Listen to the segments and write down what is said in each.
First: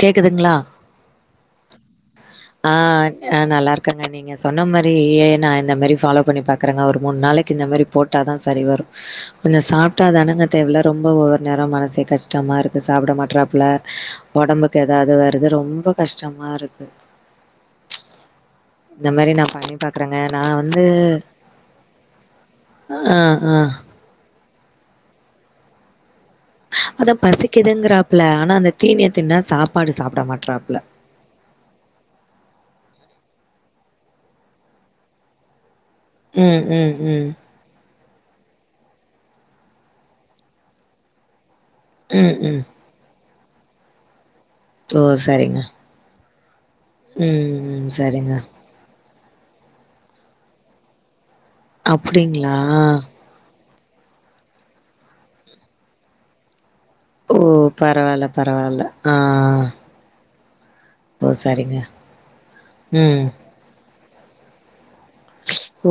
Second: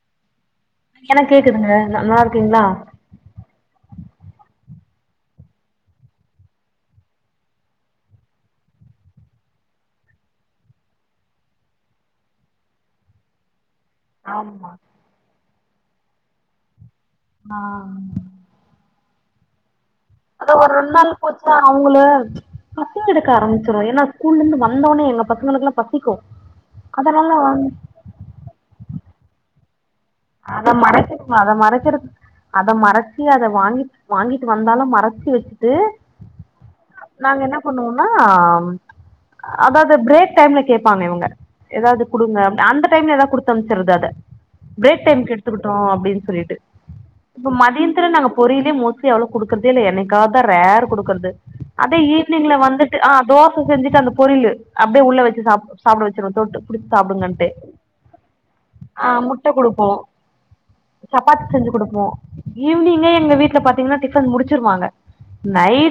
கேக்குதுங்ளா எனக்கு கேக்குதுங்க நல்லா இருக்கீங்களா ஆ நல்லா இருக்கங்க நீங்க சொன்ன மாரி ஏ நா இந்த மாரி ஃபாலோ பண்ணி பாக்குறேங்க ஒரு மூணு நாளைக்கு இந்த மாரி போட் ட்டா தா சரி வரும் கொஞ்சம் சாப்பிட்டாதானுங்க தேவல ரொம்ப ஒவ்வொரு நேரம் மனசே கஷ்டமா இருக்கு சாப்ட மாட்டறாப்புல ஆமா ஒடம்புக்கு ஏதாவது வருது ரொம்ப கஷ்டமா இருக்கு ஆன் இந்த மாரி நா பழை பாக்றங்க அதா ஒரு ரெண்ட் நாள் போச்சா அவங்களு பசி ஆ எடுக்க ஆ ஆரம்பிச்சிறு ஏன்னா ஸ்கூல்ல இருந்து வந்தோன்னே எங்க பசங்களுக்குல்லா பசிக்கும் அதா பசிக்குதுங்கிறாப்ல ஆனா அந்த தீனிய தின்டா சாப்பாடு சாப்ட மாட் அத மறக்க அத மறைக்கறது அத மறச்சி அத வாங்கி வாங்கிட்டு வந்தாலும் மறச்சு வச்சுட்டு ம் ம் ம் ஒண்ணொன்னா அதாவது பிரேக் டைம்ல கேப்பங்க இவங்க எதாவது ம் குடுங்க ம் அந்த டைம்ல எதாவது குடுத் அனுப்ச்சர்றது அத ஓ பிரேக் டைம்க்கு சரிங்க. எடுத்துக்கிட்டோ அப்டின் சொல்லிட்டு இப்ப ம் ம் மதியத்துல நாங்க சரிங்க. பொரியலே மோ ட்லி அவ்ளோ குடுக்கறதே இல்ல என்னிக்காத ரேர் குடுக்கறது அதே ஈவினிங்ல அப்டிங்களா? வந்துட்டு தோ தோச செஞ்சுட்டு அந்த பொரியலு அப்டியே உள்ள வெச்சு சாப்ட வெச்சுருவேன் தொட்டு புடுச் சாப்டுங்க ஓ பரவால்ல பரவால்ல ஆ போ ஓ! சப்பாத்தி செஞ்சு சரிங்க. குடுப்போ ஈவ்னிங்கே ம். எங்க வீட்ல பா்த்தீங்கன்னா டிஃபன் முடிச்சிருவாங்க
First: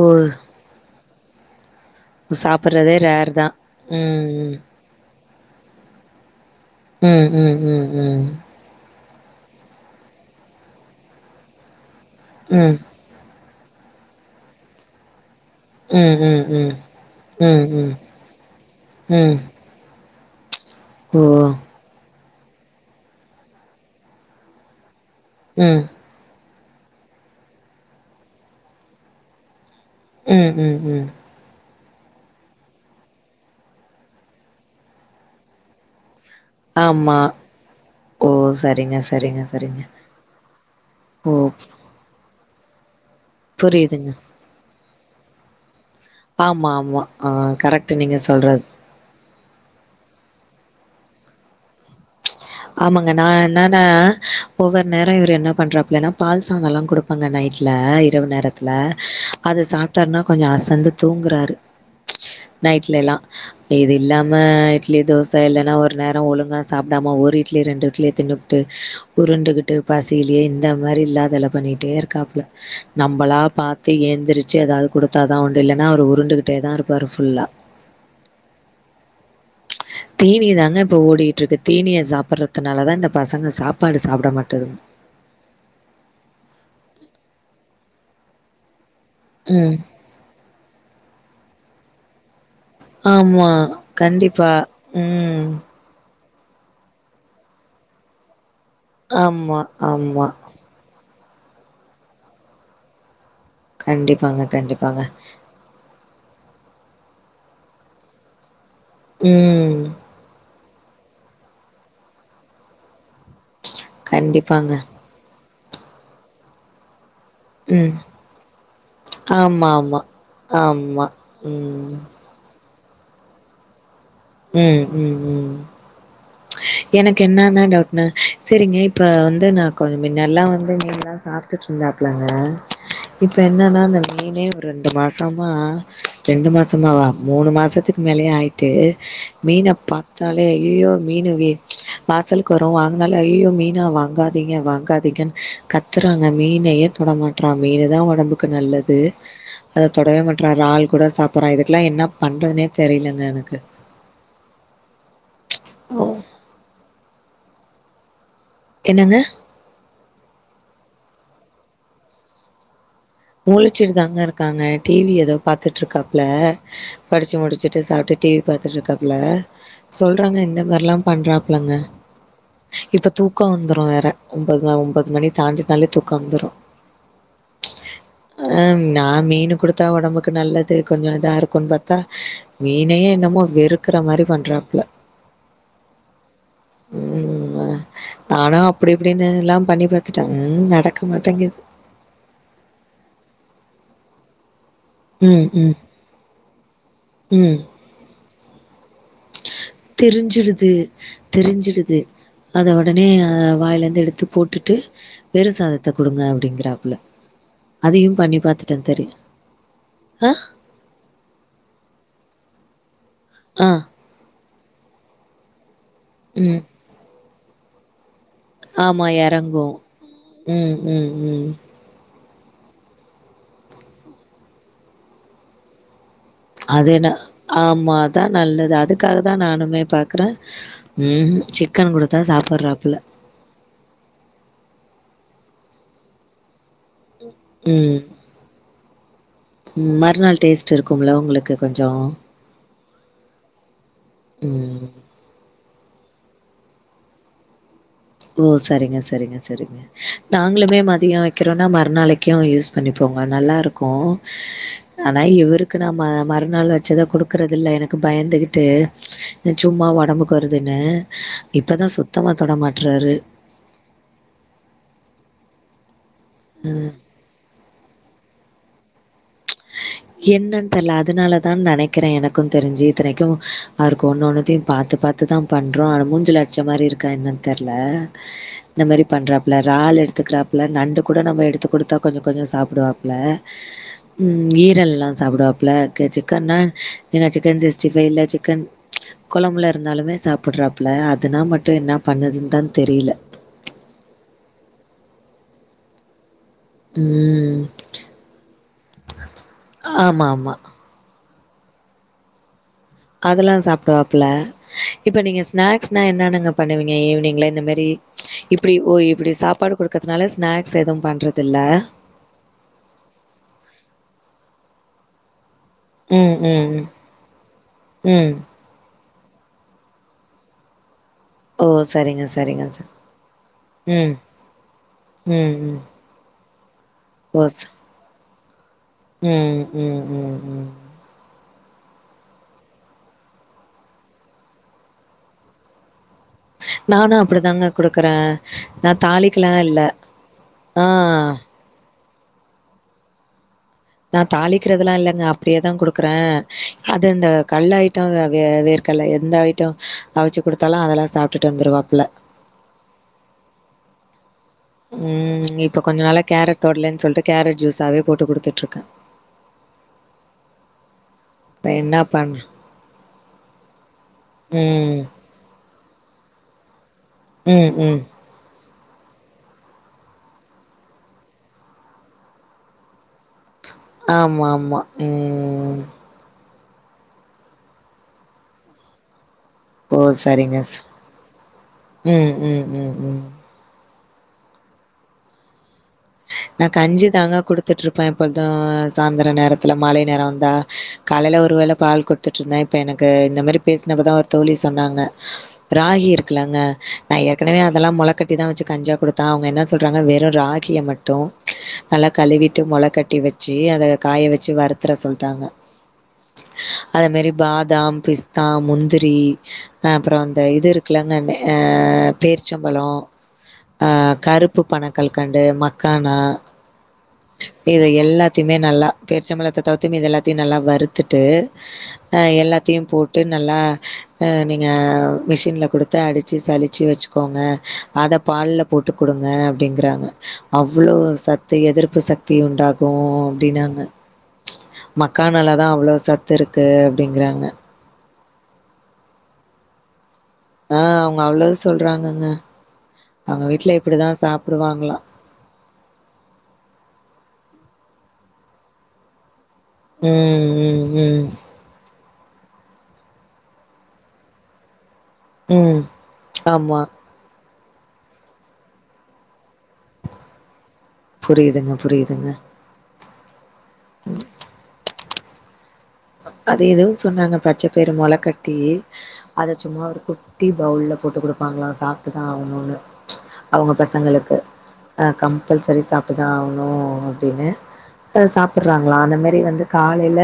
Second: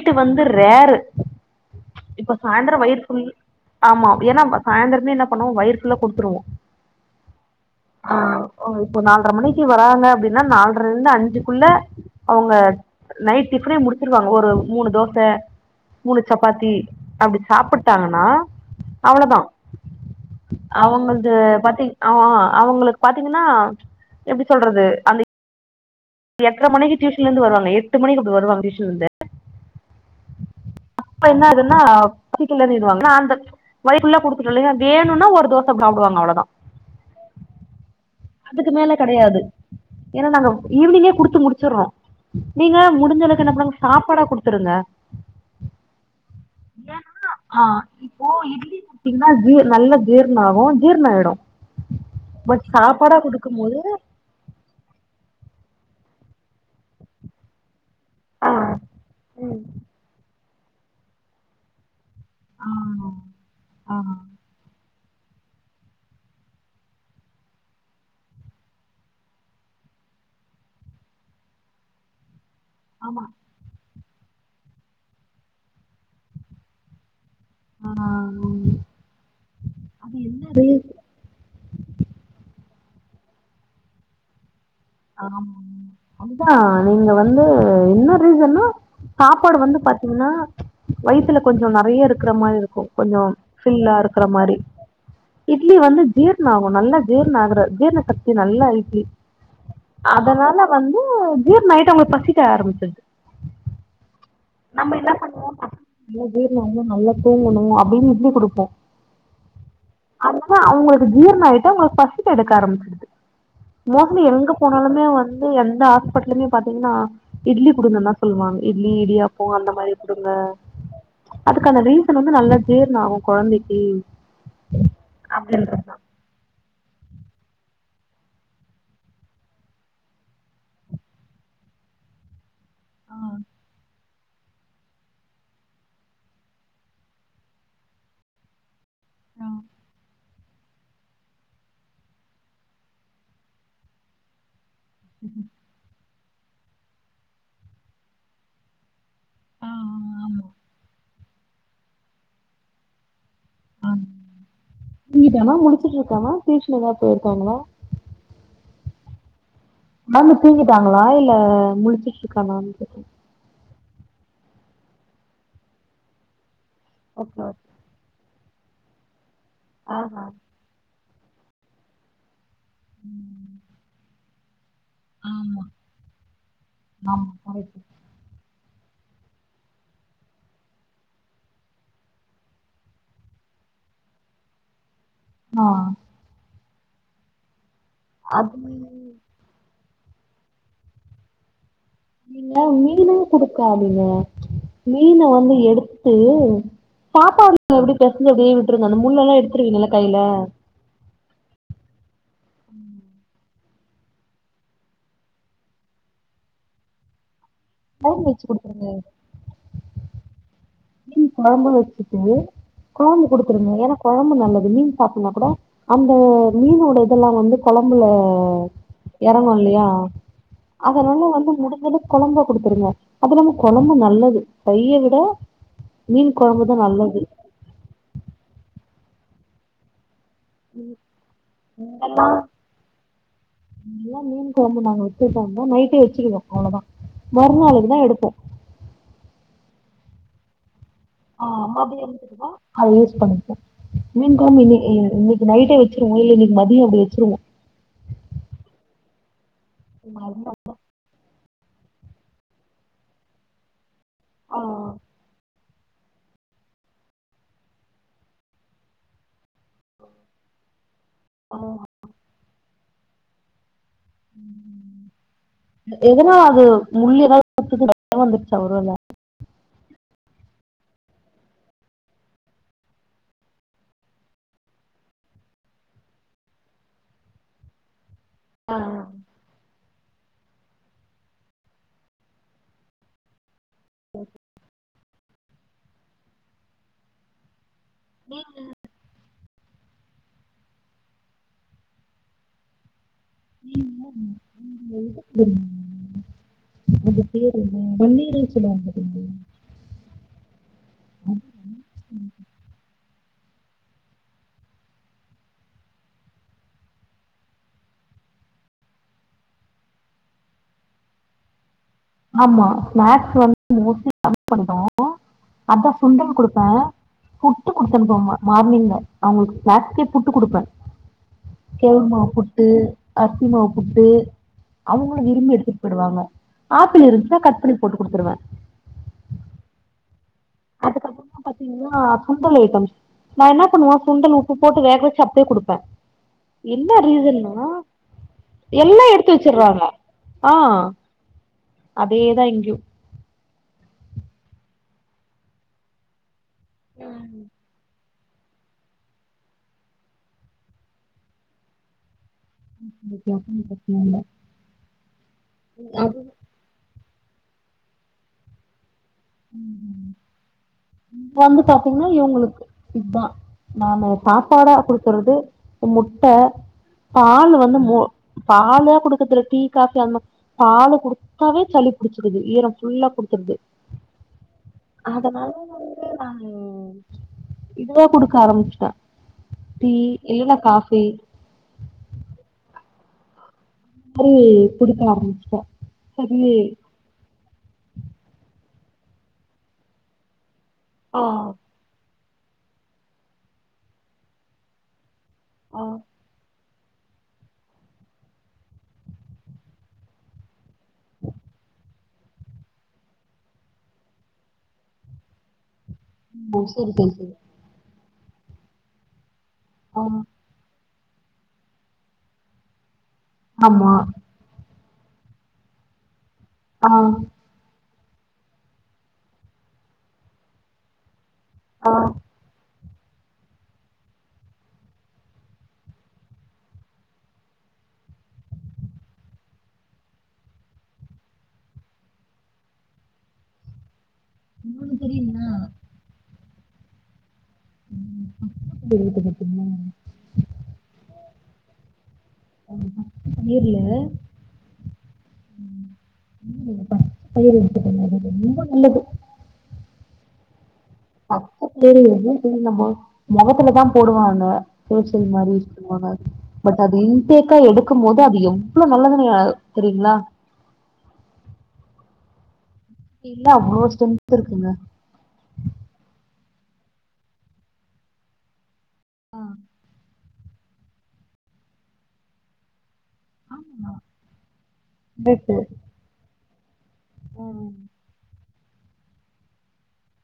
ஓ! வந்து ரேரு இப்ப சாய்ந்ரோ சாப்பிடுறதே வயிறு ஃபுல் ரேர் தான். ஆமா ஏனா ம், ம். சாய்ந்தரமே என்ன பண்ணுவோ வயிறு ஃபுல்லா குடுத்திருவோ ம் ம் ம் ம் அவுங்க இப்போ நால்டர மணிக்கு வராங்க அப்டின்னா நால்டரல இருந்து அஞ்சுக்குள்ள அவுங்க ம், நைட் டிஃபனே முடிச்சிருவாங்க ஒரு மூணு தோச மூணு ம், சப்பாத்தி ம். அப்டி ம், ம், சாப்ட்டாங்கன்னா ம். அவ்ளதா ஓ! அவுங்கள்து பாத்திங் ஆ ஆ அவுங்களுக்கு பாத்தீங்கன்னா எப்டி சொல்றது அந்த ம் எட்ற மணிக்கு டியூஷன்ல இருந்து வருவாங்க எட்டு மணிக்கு அப்டி வருவா டியூஷன்ல இருந்து ம் ம் ம் அப்ப என்ன ஆதுன்னா பசிக்கலன்னுடுவாங்க ஆன் பக் வயிறு ஃபுல்லா குடுத்துட்டோ இல்லிங்க வேணுன்னா ஒரு தோச சாப்டுவாங்க அவ்ளோ தா ஆமா ஓ அதுக்கு சரிங்க சரிங்க சரிங்க ஈவ்னிங்கே ஓ! குடுத்து முடிச்சுர்றோ நீங்க முடிஞ்சளவுக்கு என்ன பண்ணுங்க புரியுதுங்க. சாப்பாடா குடு குடுங்க ஆமா ஆமா ஆ கரெக்ட் நீங்க சொல்றது பாத்தீங்னா ஜீ நல்ல ஜீர்ண ஆகு ஜீர்ண ஆய்டு ஆமாங்க நா போது என்னனா ஒவ்வொர் நேரோ இவரு என்ன பண்றாப்லனா பால் சாதல்லா குடுப்பாங்க நைட்ல இரவு ஆ நேரத்துல அத சாப்ட்டாருன்னா கொஞ்சோ அசந்து தூங்குறாரு நைட்லல்லா ஆ இது ஆ இல்லாம இட்லி தோச இல்லன்னா ஒரு நேர ஒழுங்கா சாப்டாம ஒ ஒரு இட்லி ரெண்டு இட்லிய தின்னுப்புட்டு உருண்டுகிட்டு பசிலயே இந்த மாரி இல்லாதல பண்ணிட்டே இருக்காப்ல ஆமா நம்பளா பாத் து ஏந்திருச்சு எதாவது குடுத்தா தா உண்டு இல்லன்னா அவரு உருண்டுக்கிட்டே தா இருப்பாரு ஃபுல்லா ஆ அது தீனியே என்னது தாங்க இப்ப ஓடிட்டு இருக்கு தீனிய சாப் பர்றத்துனால தா இந்த பசங்க சாப்பாடு சாப்புட மாட்டேதுங்க ஆம் அமுதா நீங்க வந்து என்ன ரீசன்னா சாப்பாடு ம். வந்து பத் ன்னா வயித்துல கொஞ்சோ நெறய இருக்கிற மாரி இருக்கு கொஞ்சோ ஆமா ஃபில்லா இருக்குற கண்டிப்பா. மாரி ம். இட்லி வந்து ஜீர்ண ஆகு நல்லா ஜீர்ண ஆகுற ஜீர்ண சக்தி நல்லா இட்லி ஆமா ஆமா. அதனால வந்து ஜீர்ண ஆயிட்டு அவங்களுக் பசிக்க ஆரம்பிச்சுர்து கண்டிப்பாங்க கண்டிப்பாங்க. நல்ல ஜீர்ண ஆகனு நல்லா தூங்கணு அப்டின்னு இட்லி குடுப்போ ம் அது தான் அவங்களுக்கு ஜீர்ண ஆயிட்டா அவங்களுக்கு பசிக்க எடுக்க ஆரம்பிச்சிடுது மோஸ்ட்லி எங்க கண்டிப்பாங்க. போனாலுமே வந்து எந்த ஹாஸ்பிட்டலுமே பாத்தீங்னா இட்லி ம். குடுங்கன்தா சொல்லுவாங்க இட்லி இடியாப்ப அந்த மாரி ஆமாமா. குடுங்க ஆமா. ஆமா. அதுக்கான ம். ரீசன் வந்து நல்ல ஜீர்ண ஆவு கொழந்தைக்கி ம் ம் ம் எனக்கு என்னனா டவுட்டுனா செரிங்க இப்ப வந்து நா கொஞ் மின்ல்லா வந்து மீன்லா சாப் ட்டுட்டு இருந்தாப்புலங்க ஆ இப்ப என்னெனா இந்த மீனே ரெண்டு மாசமா ரெண்டு மாசமாவா மூணு மாசத்துக் மேலயே ஆயிட்டு ஆ மீன்ன பா பாத்தலே ஐயையோ மீன் வே வாசலுக்கு வரு வாங்கனாலே ஐயையோ மீனா வாங்காதீங்க வாங்கா திக்கன் கத்தறாங்க மீனையே தொடமாட்டறா மீன்தா உடம்புக்கு நல்லது ஆ அத தொடவே ஆமா மாட்றா ரால் கூட சாப்புட்றா இதுக்குல்லா என்னா பண்றதுனே தெரியலங்க எனக்கு அ தூங்கிட்டானா முழிச்சிட்டு இருக்கானா டியூசன் எதாவது போயிருக்காங்களா என்னங்க மேம் துங்கிட்டாங்களா இல்ல முழிச்சிட்டு இருக்கானான் கேட்ட முழிச்சிட்டு தாங்க இருக்காங்க டிவி எதோ பாத்துட்டு இருக்காப்ல படிச்சு ஓகே ஓகே முடிச்சிட்டு சாப்ட்டு டிவி பாத்துட்டு இருக்காப்ல ஆஹா சொல்றாங்க இந்த மாரிலா பண்றாப்லங்க இப்ப தூக்கம் வந்துரும் வேற ஒன்பது ஒன்பது மணி ஆமா தாண்டிட்டனாலே தூக்கம் வந்துரு ஆமா [unintelligible] அ நா மீன் கொடுத்தா உடம்புக்கு நல்லது கொஞ்சோ இதா இருக்குன்னு பாத்தா மீனையே என்னமோ வெறுக்கற மாரி பண்றாப்ல ஆ ம் அது நானா அப்டி [unintelligible] எல்லா பண்ணி பாத்துட்டேங்க நடக்க ம் மாட்டேங்குது நீங்க மீன் குடுக்கதீங்க மீனா ம், வந்து ம், எடுத்து ம். சாப்பாடுல அப்டியே பேசச்சு அப்டியே விட்டுருங்க அந்த முள்ள எல்லா எடுத்துருவீங்கல்ல கையில [unintelligible] தெரிஞ்சிடுது அத உடனே வாயிலேருந்து எடுத்து போட்டுட்டு வெறும் சாதத்த குடுங்க அப்படிங்கறாப்புல அதயு வேக பண்ணி வச்சு பாத்துட்டே குடுத்துருங்க தெரியு ஆ மீன் குழம்பு வச்சிட்டு குழம்பு ஆ குடுத்துருங்க ஏன்னா குழம்பு நல்லது மீன் சாப்பிடனாலு கூட அந்த ம் மீனோட இதெல்லா வந்து குழம்புல ஆமா இறங்கு எறங்கு இல்லயா ம் அத ம் வந்து ம் வந்து முடிஞ்சளவுக்கு குழம்பா குடுத்துருங்க அப்பறம் குழம்பு நல்லது தைய விட மீன் குழும்பு அது என்ன ஆமா அதா நல்லது அதுக்காக தா நானுமே பாக்கறே ம்கு சிக்கன் கொடுத்தா சாப்படறாப்புல நாங்க எல்லா மீன் குழம்பு நாங்க வைக்கறதா இருந்த நைட்டே வச்சிடுவோ அவ்வளவுதா மறுநாளுக்கு தா எடுப்போ ம் மறு நாள் டேஸ்ட்டு இருக்கும்லல உங் ஆ அம்மா [unintelligible] அத யூஸ் பண்ணிப்போம் மீன் ம் குழம்பு [unintelligible] நைட்டே வச்சிருவோ இல்ல இன்னைக்கே மதியம் அப்படி வச்சிருவோம் ஓ சேரிங்க சேரிங்க சேரிங்க நாங்களுமே மதிய திரும்ப மறுநாளைக்கு யூஸ் பண்ணிப்போங்க நல்லாயிருக்கு ஆ ஆனா இவருக்கு நா ம மறுநாள் வச்சதா குடுக்கறது இல்ல எனக்கு பயந்துகிட்டு சும்மா உடம்புக்கு வருதுன்னு ஆ இப்போ தா சுத்தமாக தொடமாட்றாரு ம் எதனாலா அது அ. முள்ளு ஏதாவது குத்தி இரத்தம் வந்துருச்சா ஒரு வேள [unintelligible] என்னன்னு தெரியல அதனால தா நினைக்கிறே எனக்கு தெரிஞ்சி இத்தனைக்கு ஆவருக்கு ஒன்னு ஒன்னுத்தையு பாத்து பாத்து அது தா பண்றோ ஆனா மூஞ்சில அடிச்ச மாரி இருக்கான்னு என்னன்னு தெரியில ஆ இந்த மாதிரி பண்றாப்ல றால்லு எடுத்துக்கிறாப் இல்ல நண்டு கூட நம்ம எடுத்து கொடுத்தா கொஞ்சோ கொஞ்சம்சோ சாப்படுவாப்புல ம் ஈரல் எல்ல சாப்டுவாப்புல அப்ற சிக்கன்னா ஏனா சிக்கன் சிக்ஸ்டிபைவ்ல நீ சிக்கன் கொழம்புல இருந்தாலுமே சாப்பிட்றாப்பல அதுனா மட்டு என்ன பண்ணுதுன்னு தா தெரியல நீங்க அங்க ஏதா பண்ற அது பேர் ம். என்ன பன்னிர்ருனு சொல்லுவாங்க பாத்திங்களா ஆமா ஆமா அதெல்லா சாப்பிடுவாப்புல இப்ப நீங்க ஸ்நாக்ஸ்னா என்னென்னங்க பண்ணுவீங்க ஈவினிங்ல இந்த மாரி இப்படி ஓ இப்படி சாப்பாடு குடுக்கறதுனால ஸ்நாக்ஸ் எதுவு பண்றது இல்ல ஆமா ஸ்நாக்ஸ் வந்து மோஸ்ட்லி கம்மி பண்ணிட்டோம் அதான் ம் சுண்டல் ம் குடுப்பேன் புட்டு ம் குடுத்தனுப்புவாங்க மார்னிங்ல அவங்களுக்கு ஜாஸ்தி புட்டு குடுப்பேன் ஓ கேவ்ரு சரிங்க மாவு சரிங்க புட்டு ச அரிசி மாவு புட்டு ம் அவங்களும் விரும்பி ம் ம் எடுத்துட்டு போய்டுவாங்க ஆப்பிள் இருந்துச்சன்னா ஓ கட் ச பண்ணி போட்டு குடுத்துருவேன் ம் ம் ம் ம் அதுக்கப்பறமா பாத்தீங்கன்னா சுண்டல் அய்ட்டம்ஸ் நான் என்ன பண்ணுவ சுண்டல் உப்பு போட்டு வேக வச்சு அப்டியே குடுப்பேன் என்ன நானு ரீசன்னா அப்டிதாங்க குடுக்கறே நா எல்லாம் எடுத்து தாளிக்கலா இல்ல வச்சறாங்க அ ஆ அப்டியேதா இங்கும் நான் தாளிக்கிறதெல்லாம் இல்லைங்க அப்டியேதான் குடுக்குறேன் அது இந்த கல்லாயிட் ட்டம் வேர்கல்ல எந்த ஐட்டம் அவிச்சு குடுத்தாலும் அதெல்லாம் சாப்ட்டுட்டு வந்துடுவாப்புல ஓகே ஓகே அப்ப ஒண்ணும் பிரச்சனயில்ல ம் இப்ப கொஞ்ச நாள கேரட் தொடலன்னு சொல்லிட்டு கேரட் ஜூஸாவே போட்டு குடுத்துட்டு இருக்கேன் ம் ம் ம் வந்து இப்ப என்னா பாத்தீங்கன்னா பண்ண இவங்களுக்கு இத்தான் நாநூறு சாப்பாடா ம். குடுக்குறது முட்ட பால் ம், வந்து ம். மோ பாலா குடுக்கறதுல்ல டீ காபி அந்த பாலு குடுத்தாவே சளி புடிச்சிருது ஈரம் ஃபுல்லா குடுத்துருது ஆமா ஆமா அதனால நானு இதுவா குடுக்க ஆரம்பிச்சிட்டேன் டீ ஓ! இல்லன்னா சரிங்க. ஸ் காபி ம் ம் ம் ம் மாரி குடுக்க ஆரம்பிச்சுட்டே சரி நான் கஞ்சிதாங்கா குடுத்துட்டு இருப்பேன் எப்பொழுதும் சாயந்திர நேரத்துல மாலை நேரம் வந்தா ஆ காலையில ஒருவேள பால் குடுத்துட்டு இருந்தேன் இப்போ எனக்கு இந்த மாரி பேசினப்ப தான் ஒரு தோழி சொன்னாங்க ஆ ராகி இருக்குலங்க நான் ஏற்கனவே அதெல்லாம் மொளக்கட்டி தான் வச்சு கஞ்சா கொடுத்தே அவங்க என்ன சொல்றாங்க வெறும் ராகிய மட்டும் நல்லா கழுவிட்டு மொள கட்டி வச்சு அதை காய வச்சு வறுத்துற சொல்ட்டாங்க ஓ சரி அதே சரி மாரி சரி பாதாம் பிஸ்தா முந்திரி அ ஆ அப்புறம் தே இது இருக்குலங்க அ பேர்ச்சம்பழம் அ ஆமா கருப் பு பனங்கல்கண்டு மக்கானா அ இது எல்லாத்தையுமே நல்லா பேரிச்சம்பழத்த தவுத்து இது எல்லாத்தையும் நல்லா வறுத்துட்டு ஆ அ எல்லாத்தையும் போட்டு நல்லா நீங்க மிஷின்ல குடுத்து அடிச்சு சலிச்சு வச்சுக்கோங்க அத பால்ல‌ போட்டு குடுங்க அப்டிங்கறாங்க அவ்ளோ சத்து எதிர்ப்பு சக்தி உண்டாகும் அப்டின்னாங்க உங்களுக்கு தெரியுங்களா மக்கானலதா அவ்ளோ சத்து இருக்கு அப்டிங்கிறாங்க ம் தெரியு தெரியு சொன்னாங்க ஆ அவுங்க அவ்ளோ சொல்றாங்கங்க அந்த பச்ச அவுங்க வீட்ல பயிர்ல இப்டிதா சாப்டுவாங்களா [inaudible] ரொம்ப நல்லது ம் ம் ம் பக்கத்துல எதும் போடலாமா மொகத்துலதா போடுவாங்க ஃபேஷியல் மாரி யூஸ் ம். பண்ணுவாங்க ஆமா. பட் அதையும் ஃபேக்கா எடுக்கும் போது அது எவ்ளோ நல்லதுனு செரிங்ளா புரியுதுங்க புரியுதுங்க இல்ல அவ்ளோ ஸ்டென்த் இருக்குங்க அத எதோ சொன்னாங்க பச்ச பயிறு மொள கட்டி ஆ, அத சும்மா ஒரு குட்டி பவுல்ல போட்டு குடுப்பாங்ளா சாப்ட்டுதா ஆவணுனு அவுங்க ஆமா பசங்களுக்கு ஆ கரெக்ட் கம்பல்சரி சாப்டுதா ஆவணு அப்டின்னு ப்ப சாப்புறாங்களா அந்த மாரி வந்து காலைல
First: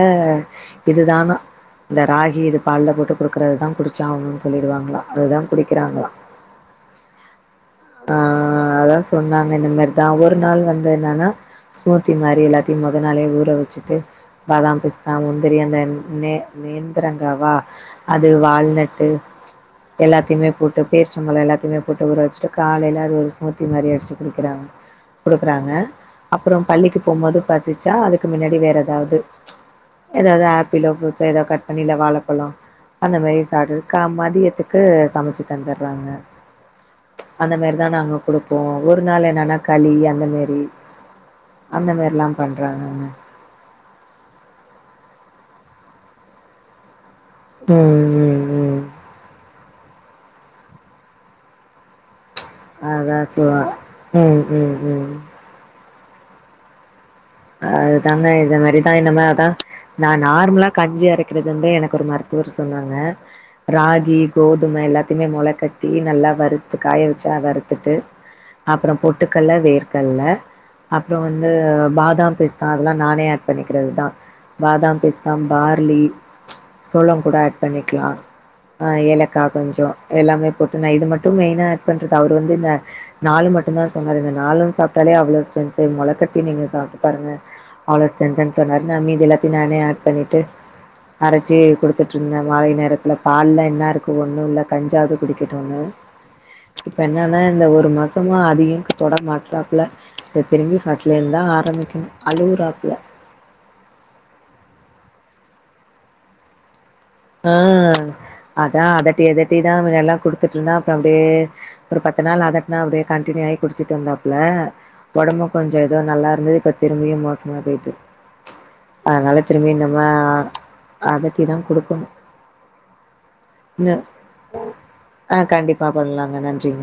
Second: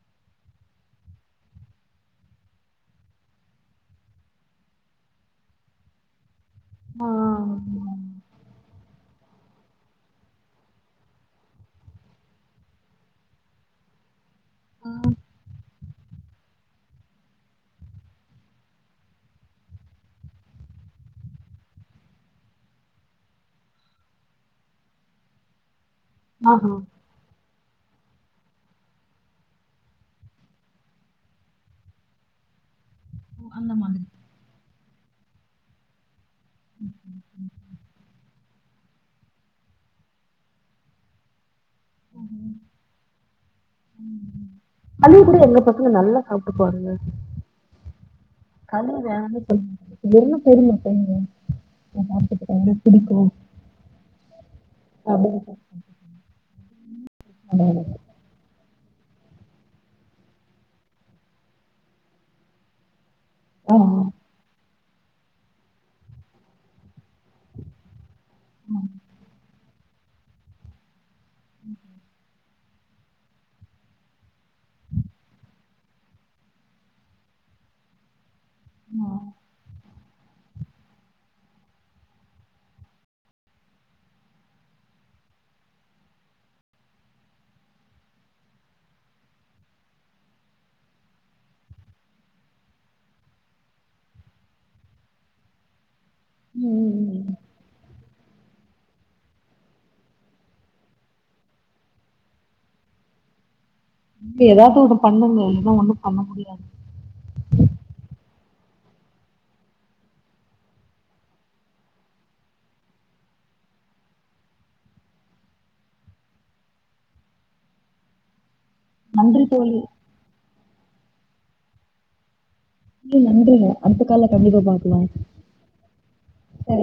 இதுதானா இந்த ராகி இது பால்ல போட்டு குடுக்றதுதா குடிச்சே அவனுனு சொல்லிடுவாங்களா அதுதா குடிக்கிறாங்களா ஆ ஆ, ஆ அதா சொன்னாங்க இந்த மாரிதா ஒருநாள் வந்து என்னன்னா ஸ்மூத்தி மாரி எல்லாத்தையு மொத நாளே ஊற வச்சிட்டு பாதாம் பிஸ் தெரிய அந்த நேன் நேந்திரங்கவா அது வால்நட்டு எல்லாத்தையுமே போட்டு பேரிச்சம்பலம் எல்லாத்தையுமே போட்டுஊற வச்சுட்டு காலைல அது ஒரு ஸ்மூத்தி மாரி அடிச்சி குடிக்கிறாங்க குடுக்குறாங்க அப்புறம் ஆஹா பள்ளிக்கு போம்போது பசிச்சா அதுக்கு முன்னாடி வேற எதாவ்து எதாவ்து ஆப்பிளோ ப்ரூட்ஸ்சோ எதோ கட் பண்ணியோ இல்ல வாழப்பழொ அந்த மாரி அந்த சாருக்க மாதிரி மதியத்துக் கு சமச்சு தந்துறாங்க அந்த மாரிதா நாங்க குடுப் ப்போ ஒரு நாள் என்னன்னா களி அந்த மெரி அந்த மேரில்லா பண்றாங்க களிய கூட எங்க பசங்க நல்லா சாப்ட்டுப்பாங்கங்க ம் ம் ம். களி வேணான் அதான் [unintelligible] சுவா ம் ம் ம். [unintelligible] சொல்லுவாங்க. அதுதாங்க இத மாரிதா இன்னம அதா நா நார்மலா கஞ்சி அரைக்கிறது வந்து எனக்கு ஒரு மருத்துவர் சொன்னாங்க ஆ ராகி கோதும எல்லாத்தையுமே மொள கட்டி நல்லா வறுத்து காய வச்சா வறுத்துட்டு ஆ அப்புறொ பொட்டுக்கல்ல வேர்கல்ல அப்புறொ வந்து பாதா தாம் பிஸ்தா அதெல்லா நானே ஆட் பண்ணிக்றதுதா பாதாம் பிஸ்தா பார்லி சோளம் கூட ஆட் பண்ணிக்லா ஆ ஏலக்கா கொஞ்சோ எல்லாமே போட்டு நா இது மட்டு மெய்னா ஆட் பண்றது அவுர் வந்து இந்த நாலு மட்டுந்தா சொன்னாரு இந்த நாலும் சாப்ட்டாலே அவ்ளோ ஸ்டென்த் மொளகட்டி நீங்க சாப் பாருங்க அவ்ளோ ஸ்டென்த்துனு சொன்னாரு நா மீதி எல்லாத்தையு நானே ஆட் பண்ணிட்டு அரச்சி குடுத்துட்டுருந்தே மாலை நேரத்துல பால்ல என்னா இருக்கு ஒன்னு இல்ல கஞ்சாவ்து குடிக்குட்டுனு ம் இப்ப ம் என் ம் ஆனா இந்த ஒரு மாசமா அதியு தொட மாட்டாப்புல இத்தனைக்கும் ஃபர்ஸ்லருந்துதா ஆரம்பிக் ம் அலுவுராப்ல நீங்க எதாவ்து ஒன்னு பண்ணுங்க இல்லன்னா ஒன்னும் பண்ண முடியாது ஆ அதா அதட்டி அததட்டிதா அதலா குடுத்துட்ருந்த அப்பறம் அப்டியே ஒரு பத்து நாள் அதட்னே அப்டியே கண்ட்டினியூ ஆயி குடிச்சிட்ருந்தாப்ல ஒடம்பு கொஞ்சொ எதோ நல்லா இருந்துது இப்ப திரும்பியு மோசமா போய்ட்டு அதனால நன்றி திரும்பி தோழி நம்ம அதட்டிதா குடுக்கணு [unintelligible] நன்றிங்க இன்னு அடுத்த கால்ல கண்டினியூ பண்ணிக்லா ஆ கண்டிப்பா பண்லாங்க நன்றிங்க